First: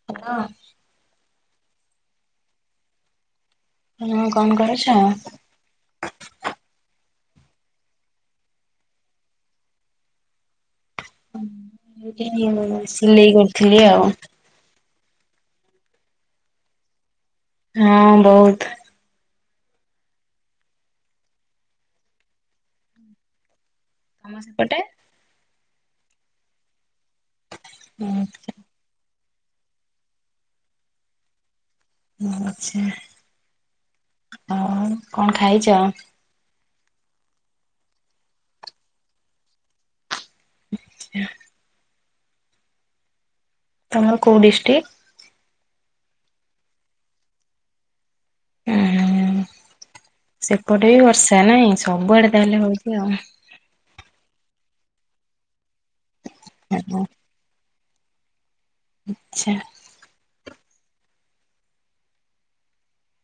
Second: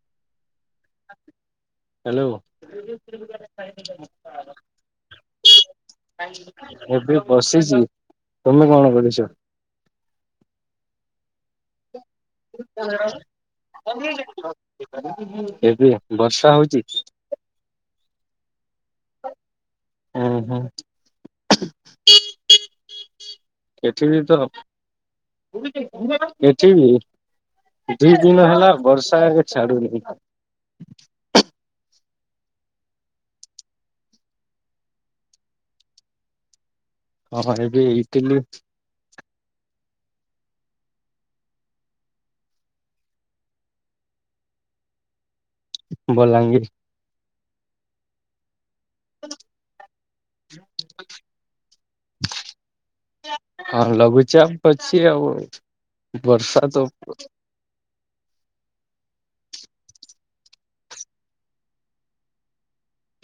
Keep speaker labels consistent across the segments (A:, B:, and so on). A: [unintelligible]
B: Hello.
A: ହଁ କଣ କରୁଛ?
B: ଏବେ ବସିଛି ତମେ କଣ କରୁଛ?
A: ସିଲେଇ କରୁଥିଲି ଆଉ।
B: ଏବେ ବର୍ଷା ହଉଛି?
A: ହଁ ବହୁତ
B: ହୁଁ ହୁଁ। ଏଠି ବି
A: ତମ
B: ତ
A: ସେପଟେ?
B: ଏଠି ବି। ଦି ଦିନ ହେଲା ବର୍ଷା ଆଗେ ଛାଡୁନି।
A: ଆଚ୍ଛା ଆଉ କଣ ଖାଇଛ?
B: ଓ ଏବେ ଏଇଥିଲି।
A: [unintelligible] ତମର କୋଉ ଡିଷ୍ଟ୍ରିକ୍?
B: ବୋଲାଙ୍ଗିର।
A: ଓ ସେପଟେ ବି ବର୍ଷା ନାଇଁ ସବୁଆଡେ ତାହେଲେ ହଉଛି ଆଉ।
B: ହଁ ଲଘୁଚାପ ଅଛି ଆଉ ବର୍ଷା ତ
A: ଆଚ୍ଛା ଆଚ୍ଛା।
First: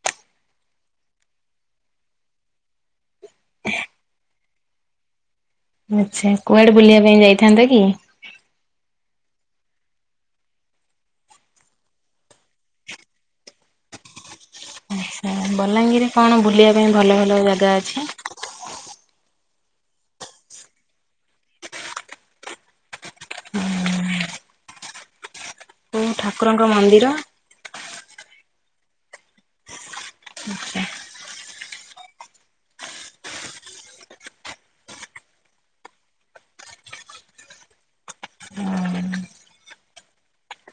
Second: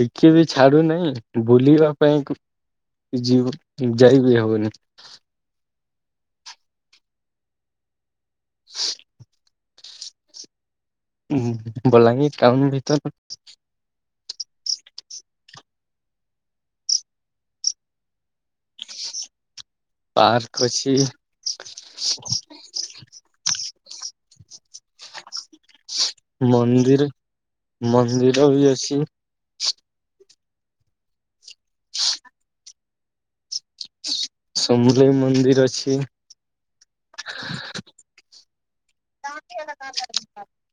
B: ଟିକେ ବି ଛାଡୁନାହିଁ ବୁଲିବା ପାଇଁ ଯାଇ ବିି ହଉନି।
A: ଆଚ୍ଛା କୁଆଡେ ବୁଲିବା ପାଇଁ ଯାଇଥାନ୍ତା କି?
B: [unintelligible] ବଲାଙ୍ଗୀର ଟାଉନ୍ ଭିତର।
A: ଆଚ୍ଛା ବଲାଙ୍ଗୀର କଣ ବୁଲିବା ପାଇଁ ଭଲ ଭଲ ଜାଗା ଅଛି?
B: ପାର୍କ ଅଛି।
A: କୋଉ ଠାକୁରଙ୍କ
B: ମନ୍ଦିର ମନ୍ଦିର ବି ଅଛି।
A: ଆଚ୍ଛା।
B: ସମଲେଇ ମନ୍ଦିର ଅଛି। [inaudible]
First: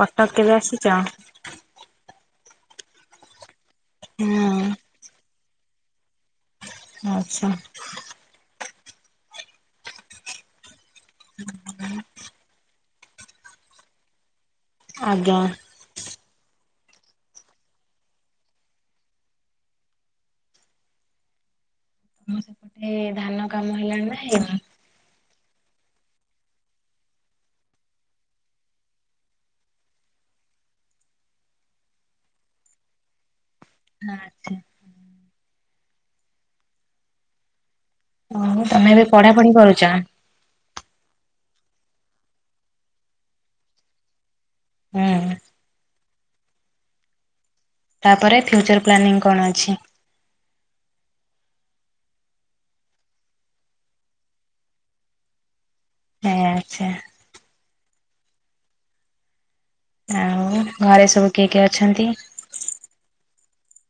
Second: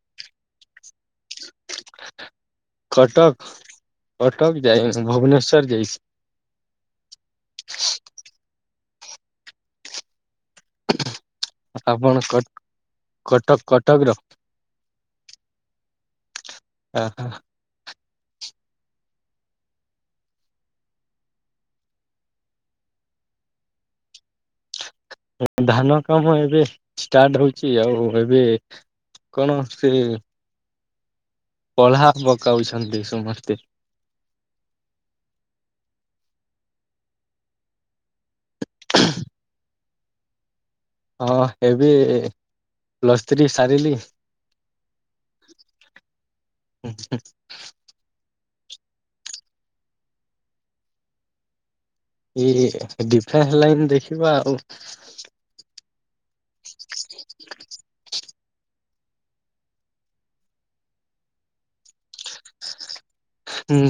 A: କଟକ କେବେ ଆସିଛ?
B: କଟକ କଟକ ଯାଇ
A: ହଁ
B: ଭୁବନେଶ୍ଵର ଯାଇଛି।
A: ଆଚ୍ଛା।
B: ଆପଣ କଟକ କଟକର?
A: ଆଜ୍ଞା।
B: ଓ ହୋ।
A: ହଁ। ଧାନ କାମ ହେଲାଣି ନା ହେଇି
B: ଧାନ କାମ ଏବେ ଷ୍ଟାର୍ଟ ହଉଛି ଆଉ ଏବେ କଣ ସେ ପଲା ପକାଉଛନ୍ତି ସମସ୍ତେ
A: ହଁ ଆଛା ହଉ ତମେ ଏବେ ପଢା ପଢି କରୁଛ
B: ହଁ ଏବେ ପଲସଥ୍ରୀ ସାରିଲି
A: ହଁ
B: ହଁ
A: ତାପରେ ଫ୍ୟୁଚର ପ୍ଲାନିଂ କଣ ଅଛି
B: ଏଇ ଡିଫେନ୍ସ ଲାଇନ ଦେଖିବା ଆଉ
A: ହଁ ଆଛା
B: [inaudible]
A: ଆଉ ଘରେ ସବୁ କିଏ କିଏ ଅଛନ୍ତି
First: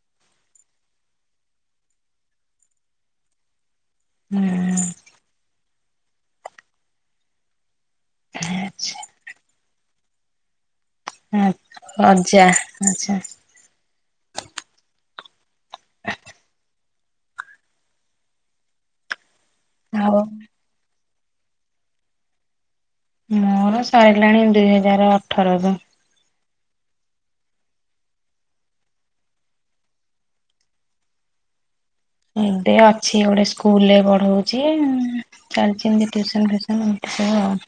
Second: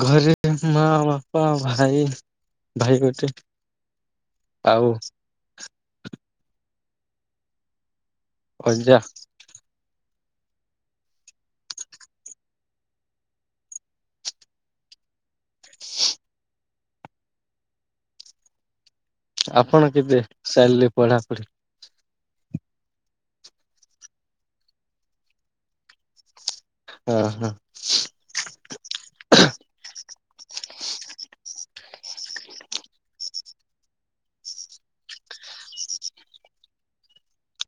B: ଘରେ ମା ବାପା ାଇ ଭାଇ ଗୋଟେ
A: ହୁଁ
B: ଆଉ ଖଜା
A: ଆଚ୍ଛା ଆଁା ଆଜ୍ଜା ଆଚ୍ଛା
B: ଆପଣ କେବେ
A: ଆଉ
B: ସାରିଲେ ପଢାପଢି
A: ହଁ ସରିଲାଣି ଦୁଇ ହଜାର ଅଠର ର
B: ହଁ ହଁ
A: ଏବେ ଅଛି ଗୋଟେ ସ୍କୁଲ ରେ ପଢଉଛି ଚାଲି ଟ୍ୟୁସନ ଫ୍ୟୁସନ ଏମତି ଆଉ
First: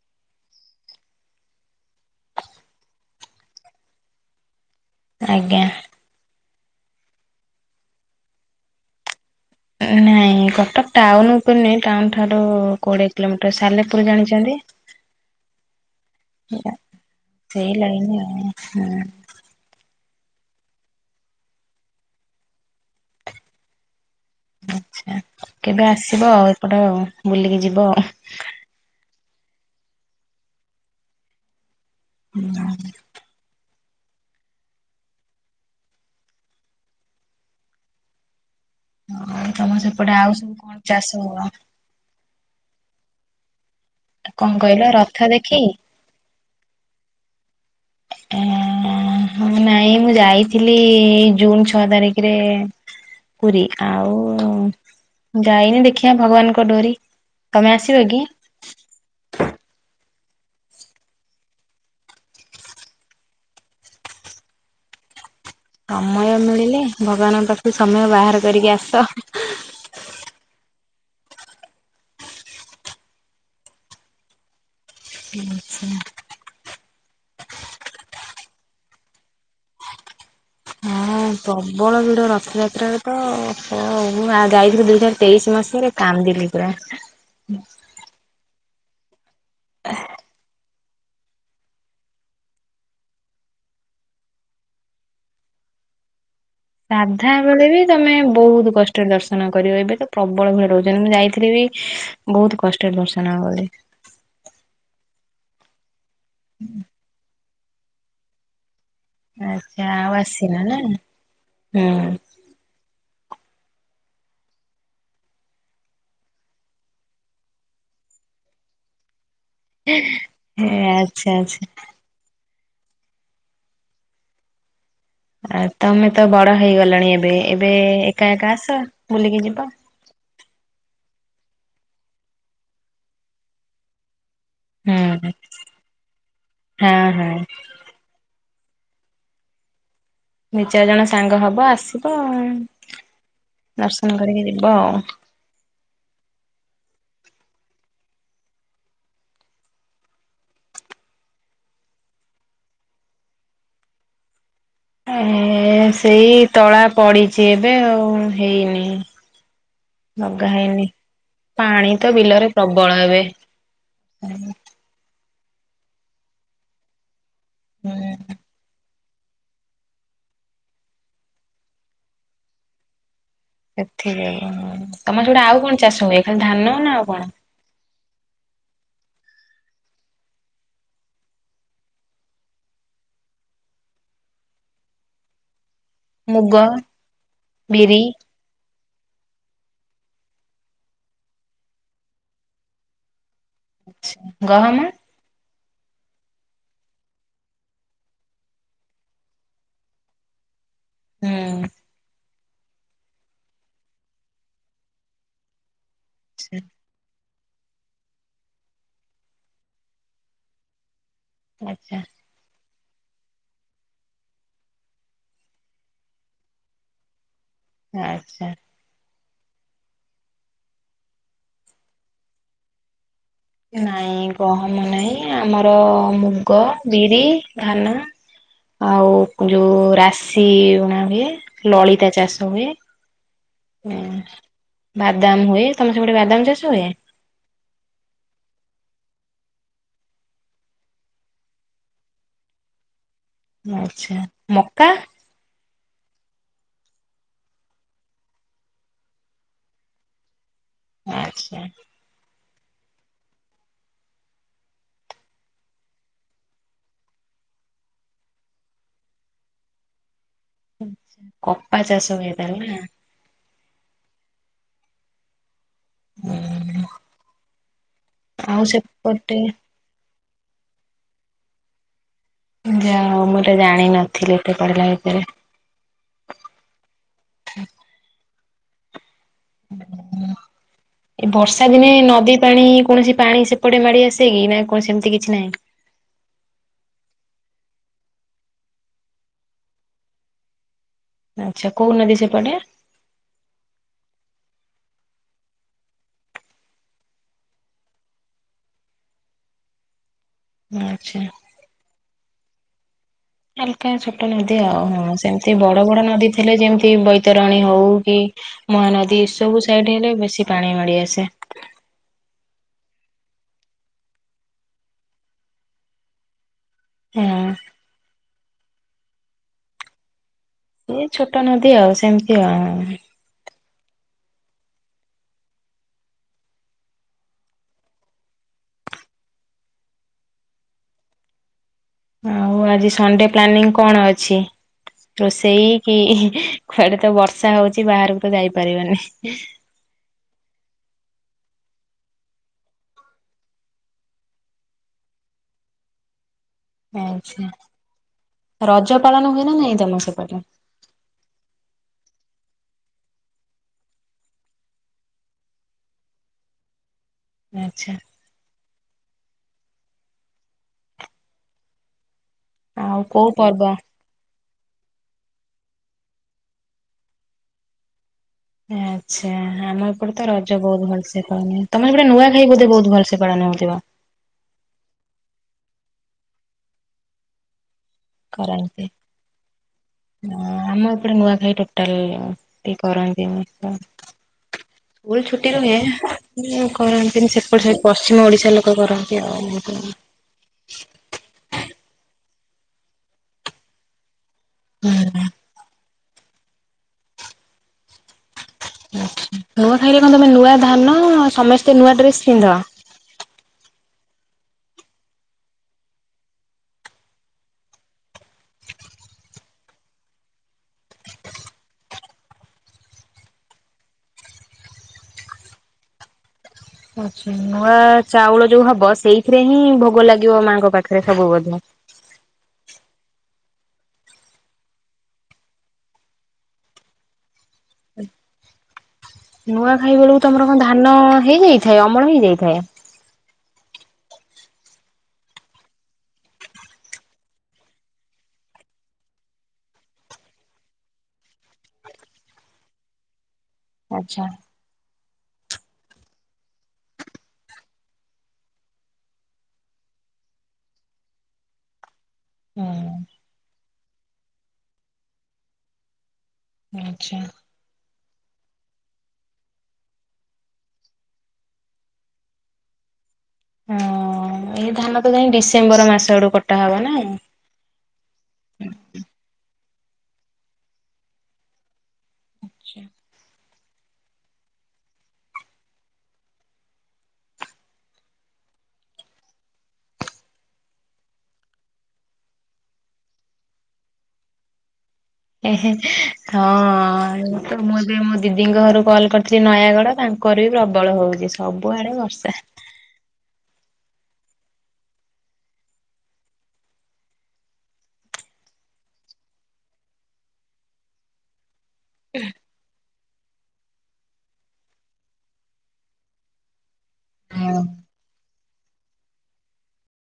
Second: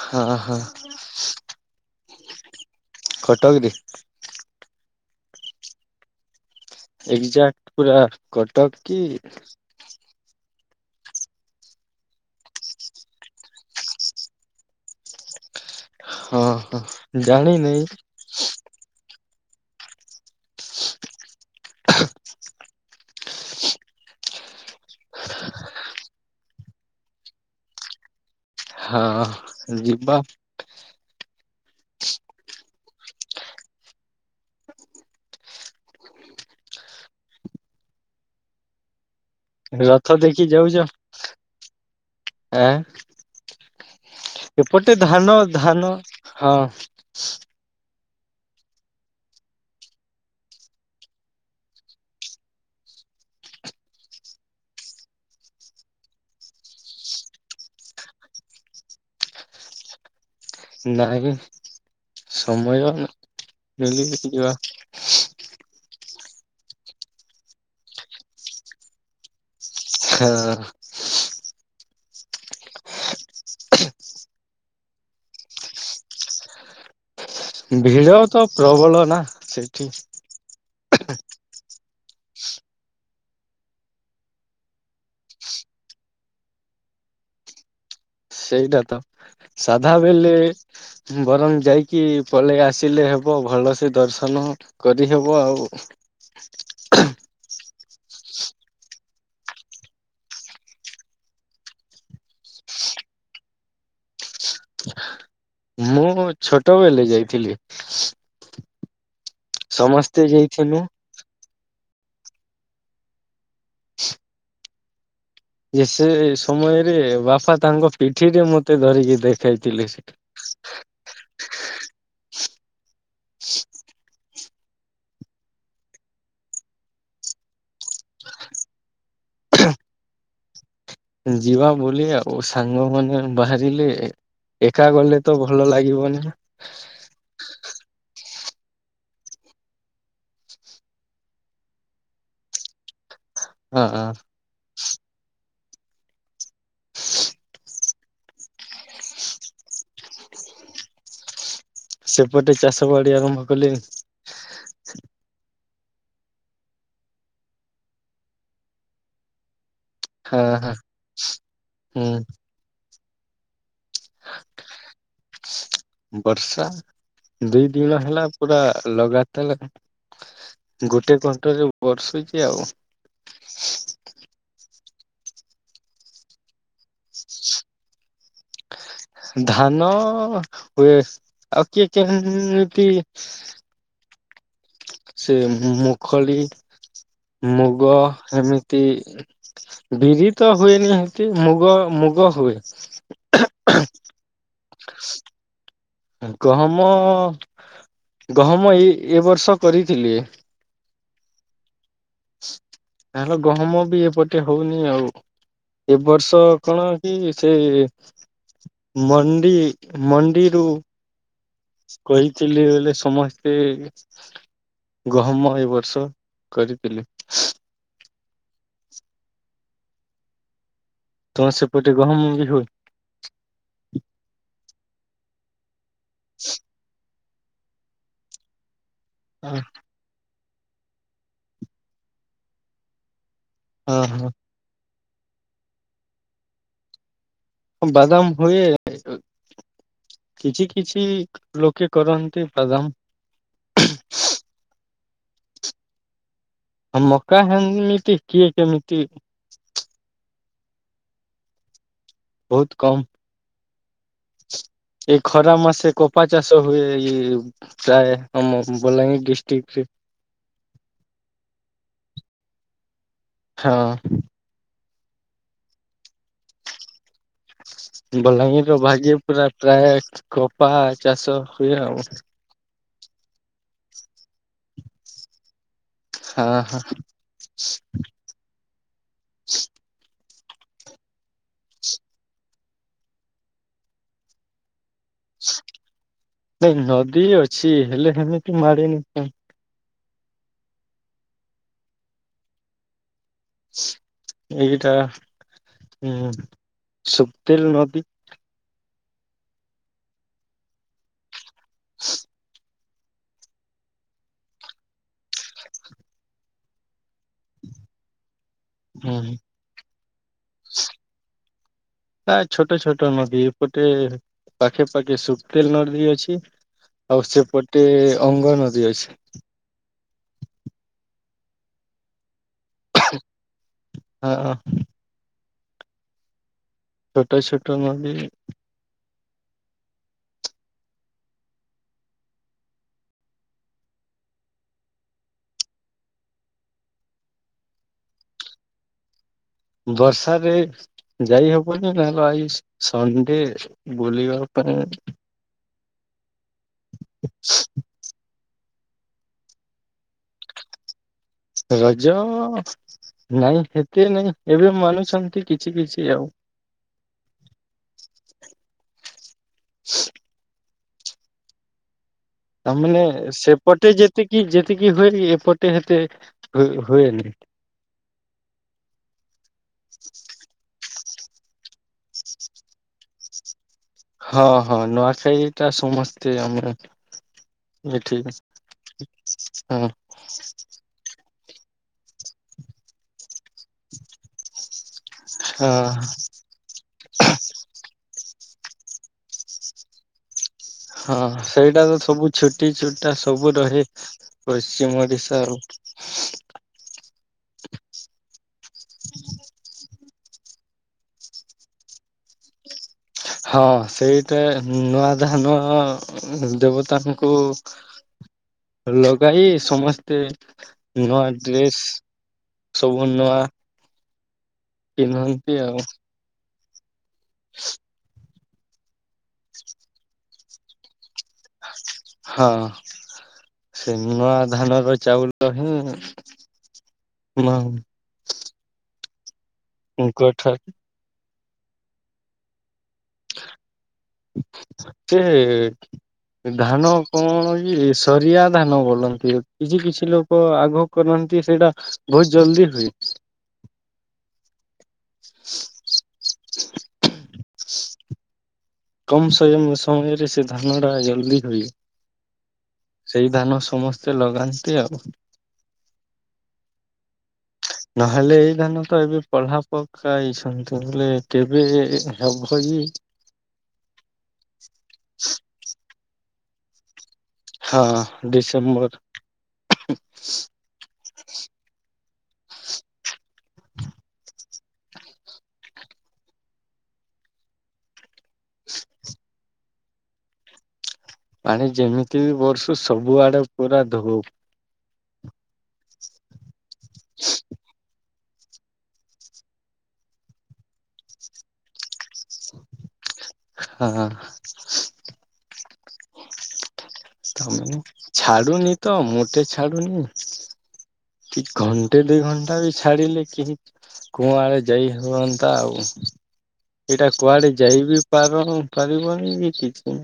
B: ହଁ ହଁ ଖଟ କିଦି
A: ଆଜ୍ଞା
B: ଏକ୍ଜାକ୍ଟ ପୁରା କଟକ କି
A: ନାଇଁ କଟକ ଟାଉନ ଉପରେ ନୁହଁ ଟାଉନ ଠାରୁ କୋଡିଏ କିଲୋମିଟର ସାଲେପୁର ଜାଣିଛନ୍ତି
B: ହଁ ହଁ
A: ସେଇ
B: ଜାଣିିନି
A: ଲାଇନ ଆଉ ହୁଁ ଆଛା କେବେ ଆସିବ ଆଉ ଏପଟ ବୁଲିକି ଯିବ ଆଉ
B: ହଁ ଯିବା
A: ହୁଁ ହଁ ତମ
B: ରଥ
A: ସେପଟେ ଆଉ ସବୁ କଣ ଚାଷ ହବ
B: ହଁ
A: କଣ କହିଲ
B: ଏପଟେ
A: ରଥ
B: ଧାନ
A: ଦେଖି?
B: ଧାନ ହଁ
A: ଏ ହ ନାଇଁ ମୁଁ ଯାଇଥିଲି ଜୁନ ଛଅ ତାରିଖରେ ପୁରୀ ଆଉ ଯାଇନି ଦେଖିବା ଭଗବାନଙ୍କ ଡୋରି ତମେ ଆସିବ କି
B: ନାଇ ସମୟ ମିଳ ଯିବା ହ
A: ସମୟ ମିଳିଲେ ଭଗବାନଙ୍କ ପାଖକୁ ସମୟ ବାହାର କରିକି ଆସ
B: ହଁ
A: ଆଛା
B: ଭିଡ଼ ତ ପ୍ରବଳ ନା ସେଇଠି
A: ହଁ ପ୍ରବଳ ଭିଡ ରଥଯାତ୍ରାରେ ତ ଯାଇଥିଲି ଦୁଇ ହଜାର ତେଇଶି ମସିହାରେ କାମ ଦଲି ପୁରା
B: ସେଇଟା ତ ସାଧା ବେଲେ ବରଂ ଯାଇକି ପଳେଇ ଆସିଲେ ହେବ ଭଲସେ ଦର୍ଶନ କରି ହେବ ଆଉ
A: ସାଧା ବେଳେ ବି ତମେ ବହୁତ କଷ୍ଟରେ ଦର୍ଶନ କରିବ ଏବେ ତ ପ୍ରବଳ ଭିଡ଼ ରହୁଛନ୍ତି। ମୁଁ ଯାଇଥିଲି ବି ବହୁତ କଷ୍ଟରେ ବର୍ଷନା କଲି
B: ମୁଁ ଛୋଟବେଳେ ଯାଇଥିଲି।
A: ଆଛା ଆଉ
B: ସମସ୍ତେ
A: ଆସିନ
B: ଯାଇଥିଲୁ
A: ନାଇଁ? ହୁଁ।
B: ଯେ ସେ ସମୟରେ, ବାପା ତାଙ୍କ ପିଠିରେ ମତେ ଧରିକି ଦେଖ ଖେଳୁ ଥିଲେ ସେଠି
A: ଏ ଆଚ୍ଛା, ଆଚ୍ଛା। ଆ ତମେ ତ ବଡ ହେଇଗଲାଣି ଏବେ। ଏବେ, ଏକା ଏକା ଆସ ବୁଲିକି ଯିବା।
B: ଯିବା ବୋଲି ଆଉ ସାଙ୍ଗ ମାନେ ବାହାରିଲେ ଏକା
A: ହୁଁ
B: ଗଲେ ତ ଭଲ ଲାଗିବନି?
A: ହଁ ହଁ ଦି ଚାରି ଜଣ ସାଙ୍ଗ ହବ ଆସିବ।
B: ହଁ
A: ଦର୍ଶନ କରିକି ଯିବ ଆଉ।
B: ସେପଟେ ଚାଷ ବାଡି ଆରମ୍ଭ କଲେ
A: ଏ ସେଇ ତଳା ପଡିଛି ଏବେ। ଆଉ ହେଇନି।
B: ହଁ
A: ଲଗା
B: ହଁ
A: ହେଇନି। ପାଣି ତ
B: ହୁଁ
A: ବିଲରେ ପ୍ରବଳ ହେବେ।
B: ବର୍ଷା ଦି ଦିନ ହେଲା ପୁରା ଲଗା ତାହେଲେ, ଗୋଟେ କଣ୍ଟରେ ବର୍ଷୁଛି ଆଉ।
A: ସେଥିକି ଆଁ, ତମର ସିଆଡେ ଆଉ କଣ ଚାଷ ହୁଏ? ଖାଲି ଧାନ ନା ଆଉ କଣ?
B: ଧାନ ହୁଏ ଆଉ କିଏ କେମିତି ସେ ମୁଖଳି
A: ମୁଗ,
B: ମୁଗ
A: ବିରି,
B: ଏମିତି ତି ବିରି ତ ହୁଏନି ସେଠୀ, ମୁଗ ମୁଗ ହୁଏ। [unintelligible]
A: ଗହମ?
B: ଗହମ, ଗହମ ଏଇ ଏ ବର୍ଷ କରିଥିଲି।
A: ହୁଁ।
B: ତାହେଲେ ଗହମ ବି ଏପଟେ ହଉନି ଆଉ। ଏ ବର୍ଷ କଣ କି ସେ ମଣ୍ଡି ମଣ୍ଡିରୁ
A: ଆଚ୍ଛା
B: କହି ଥିଲି ବୋଲି ସମସ୍ତେ, ଗହମ ଏ ବର୍ଷ କରିଥିଲେ।
A: ଆଚ୍ଛା।
B: ତମ ସେପଟେ ଗହମ ବି ହୁଏ?
A: ନାଇଁ ଗହମ ନାହିଁ ଆମର ମୁଗ ବିରି ଧାନ ଆଉ
B: ହଁ
A: ଯୋଉ ରାସ୍ ସିଉଣା ହୁଏ। ଲଳିତା ଚାଷ ହୁଏ। ହୁଁ
B: ହଁ
A: ବାଦାମ ହୁଏ। ତମ ର ସେ ପଟେ ବାଦାମ ଚାଷ ହୁଏ?
B: ବାଦାମ ହୁଏ କିଛି କିଛି ଲୋକେ କରନ୍ତି ବାଦାମ।
A: ଆଛା। ମକା?
B: ମକା ହେମିତି କିଏ କେମିତି
A: ଆଚ୍ଛା।
B: ବହୁତ କମ୍ ଏଇ ଖରା ମାସେ କପା ଚାଷ ହୁଏ। ଏଇ ଚାଏ ଆମ ବଲାଙ୍ଗେ ଡିଷ୍ଟ୍ରିକ୍ଟ ରେ
A: କପା ଚାଷ ହୁଏ ତା ହେଲେ ନା?
B: ହଁ।
A: ହୁଁ।
B: ବଲାଙ୍ଗୀରର ଭାଗ୍ୟ
A: ସେପଟେ
B: ପୁରା ପ୍ରାୟ କପା ଚାଷ ହୁଏ ଆଉ।
A: ଯାହା ହଉ ମୁଁ ଏଟା ଜାଣିନଥିଲି ଏତେ ପଢିଲା ଭିତରେ।
B: ଥା ହଁା। [inaudible]
A: ଏ ବର୍ଷା ଦିନେ ନଦୀ ପାଣି କୌଣସି ପାଣି ସେପଟେ ମାଡି ଆସେ କି ନା କଣ ସେମିତି କିଛି ନାହିଁ?
B: ନାଇଁ ନଦୀ ଅଛି ହେଲେ ହେମିତି ମାଡ଼େନି।
A: ଆଚ୍ଛା କୋଉନଦୀ ସେପଟେ?
B: ଏଇଟା ଉ ଶୁକ୍ଦିଲି ନଦୀ।
A: ଆ୍ ଆଛା।
B: ହ
A: ହାଲକା ଛୋଟ ନଦୀ ଆଉ ହଁ ସେମତି ବଡ ବଡ ନଦୀ ଥିଲେ ଯେମିତି ବୈତରଣୀ ହଉ କି ମହାନଦୀ ଏସବୁ ସାଇଡ଼୍ ହେଲେ ବେଶୀ ପାଣି ମାଡ଼ିଆସେ।
B: ନା ଛୋଟ ଛୋଟ ନଦୀ ଏପଟେ ପାଖେ ପାଖେ ସୁଖୁତେଲ ନଦୀ ଅଛି। ଆଉ
A: ହଁ।
B: ସେପଟେ ଅଙ୍ଗନଦୀ ଅଛି।
A: ଇଏ ଛୋଟ ନଦୀ ଆଉ ସେମିତି ଆ
B: ହଁ। ଛୋଟ ଛୋଟ ନଦି
A: ଆଉ ଆଜି ସଡେ ପ୍ଲାନିଂ କଣ ଅଛି? ରୋଷେଇ କି କୁଆଡେ ତ ବର୍ଷା ହଉଛି ବାହାରକୁ ତ ଯାଇପାରିବାନି।
B: ବର୍ଷାରେ ଯାଇ ହବନି ନହେଲେ ଆଇସି ସଣ୍ଡେ ବୁଲିବା ପାଇଁ
A: ଆଚ୍ଛା ରଜ ପାଳନ ହୁଏ ନା ନାଇଁ ତମ ସେପଟେ?
B: ରଜ ନାଇଁ ହେତେ ନାଇଁ ଏବେ ମାନୁଛନ୍ତି କିଛି କିଛି ଆଉ।
A: ଆଚ୍ଛା। ଆଉ
B: ତାମାନେ
A: କୋଉ ପର୍ବ?
B: ସେପଟେ ଯେତିକି ଯେତିକି ହୁଏ ଏପଟେ ହେତେ ହୁଏ ହୁଏନି।
A: ଆଚ୍ଛା ଆମ ଏପଟେ ତ ରଜ ବହୁତ ଭଲସେ ପଳନ ତମେ ସେପଟେ ନୂଆ ଖାଇ ବୋଧେ ବହୁତ ଭଲସେ ପାଳନ ହଉଥିବ?
B: ହଁ ହଁ ନୂଆଖାଇ ଟା ସମସ୍ତେ ଆମର
A: କରନ୍ତି
B: ହଁ
A: ଅଁ ଆମ ଏପଟେ ନୂଆଖାଇ ଟ ଟାଲ କରନ୍ତିନି ସ୍କୁଲ ଛୁଟି ରୁହେ?
B: ହଁ।
A: କରନ୍ତିନି ସେପଟ ସାଇଟି ପଶ୍ଚିମ ଓଡିଶା ଲୋକ କରନ୍ତି ଆଉ।
B: ହଁ ସେଇଟା ତ ସବୁ ଛୁଟି ଛୁଟା ସବୁ ରହେ। ପଶ୍ଚିମ ଓଡିଶା
A: ନୂଆ ଖାଇରେ କଣ ତମେ ନୂଆ ଧାନ ସମସ୍ତେ ନୂଆ ଡ୍ରେସ୍ ପିନ୍ଧ?
B: ହଁ ସେଇଟା ନୂଆ ଧାନ ଦେବତାଙ୍କୁ ଲଗାଇ ସମସ୍ତେ ନୂଆ ଡ୍ରେସ୍ ସବୁ ନୂଆଁ କିଣନ୍ତି ଆଉ
A: ଆଛା ନୂଆ ଚାଉଳ ଯୋଉ ହବ ସେଇଥିରେ ହିଁ ଭୋଗ ଲାଗିବ ମାଙ୍କ ପାଖରେ ସବୁ ବୋଧେ
B: ହଁ ସେଇ ନୂଆ ଧାନ ର ଚାଉଳ ହିଁ ମା
A: ନୂଆ ଖାଇ ବେଳକୁ ତମର
B: କଠା
A: କଣ ଧାନ ହେଇଯାଇଥାଏ? ଅମଳ ହେଇଯାଇଥାଏ?
B: କେ ଧାନ କଣ କି ସରିଆ ଧାନ ବୋଲନ୍ତି କିଛି କିଛି ଲୋକ ଆଗ କରୁନାହାନ୍ତି ସେଇଟା ବହୁତୁ ଜଲଦି ହୁଏ।
A: ଆଚ୍ଛା।
B: କମ୍ ସୋୟମ୍ ସମୟରେ ସେ ଧାନ ଟା ଜଲ୍ଦି ହୁଏ।
A: ହଁ।
B: ସେଇ ଧାନ ସମସ୍ତେ ଲଗାନ୍ତି ଆଉ।
A: ଆଚ୍ଛା।
B: ହ ନହେଲେ ଏଇ ଧାନ ତ ଏବେ ପଢାପକା ହେଇଛନ୍ତି ବୋଲେ କେବେ ହେବ ବି
A: ହଁ ଏଇ ଧାନ ତ ଯାଇ ଡିସେମ୍ବର ମାସ ଆଡୁ କଟା ହବ ନା?
B: ହଁ ଡିସେମ୍ବର।
A: ଆଚ୍ଛା।
B: [inaudible] ପାଣି ଯେମିତି ବି ବର୍ଷୁ ସବୁ ଆଡେ ପୁରା ଧୋଉ।
A: ହଁ ତ ମୁଁ ଏବେ ମୋ ଦିଦିଙ୍କ ଘରୁକୁ କଲ୍ କରି ନୟାଗଡ ତାଙ୍କର ବି ପ୍ରବଳ ହଉଛି ସବୁଆଡେ ବର୍ଷା।
B: ହଁ। ତମେ ଛାଡୁନି ତ ମୋଟେ ଛାଡୁନି। କି ଘଣ୍ଟେ ଦୁଇ ଘଣ୍ଟା ବି ଛାଡ଼ିଲେ କେହି କୁଆଡେ ଯାଇହୁଅନ୍ତା ଆଉ? ଏଇଟା କୁଆଡେ
A: ହଁ
B: ଯାଇ ବିି ପାରପାରିବନି କି କିଛି ନାହିଁ।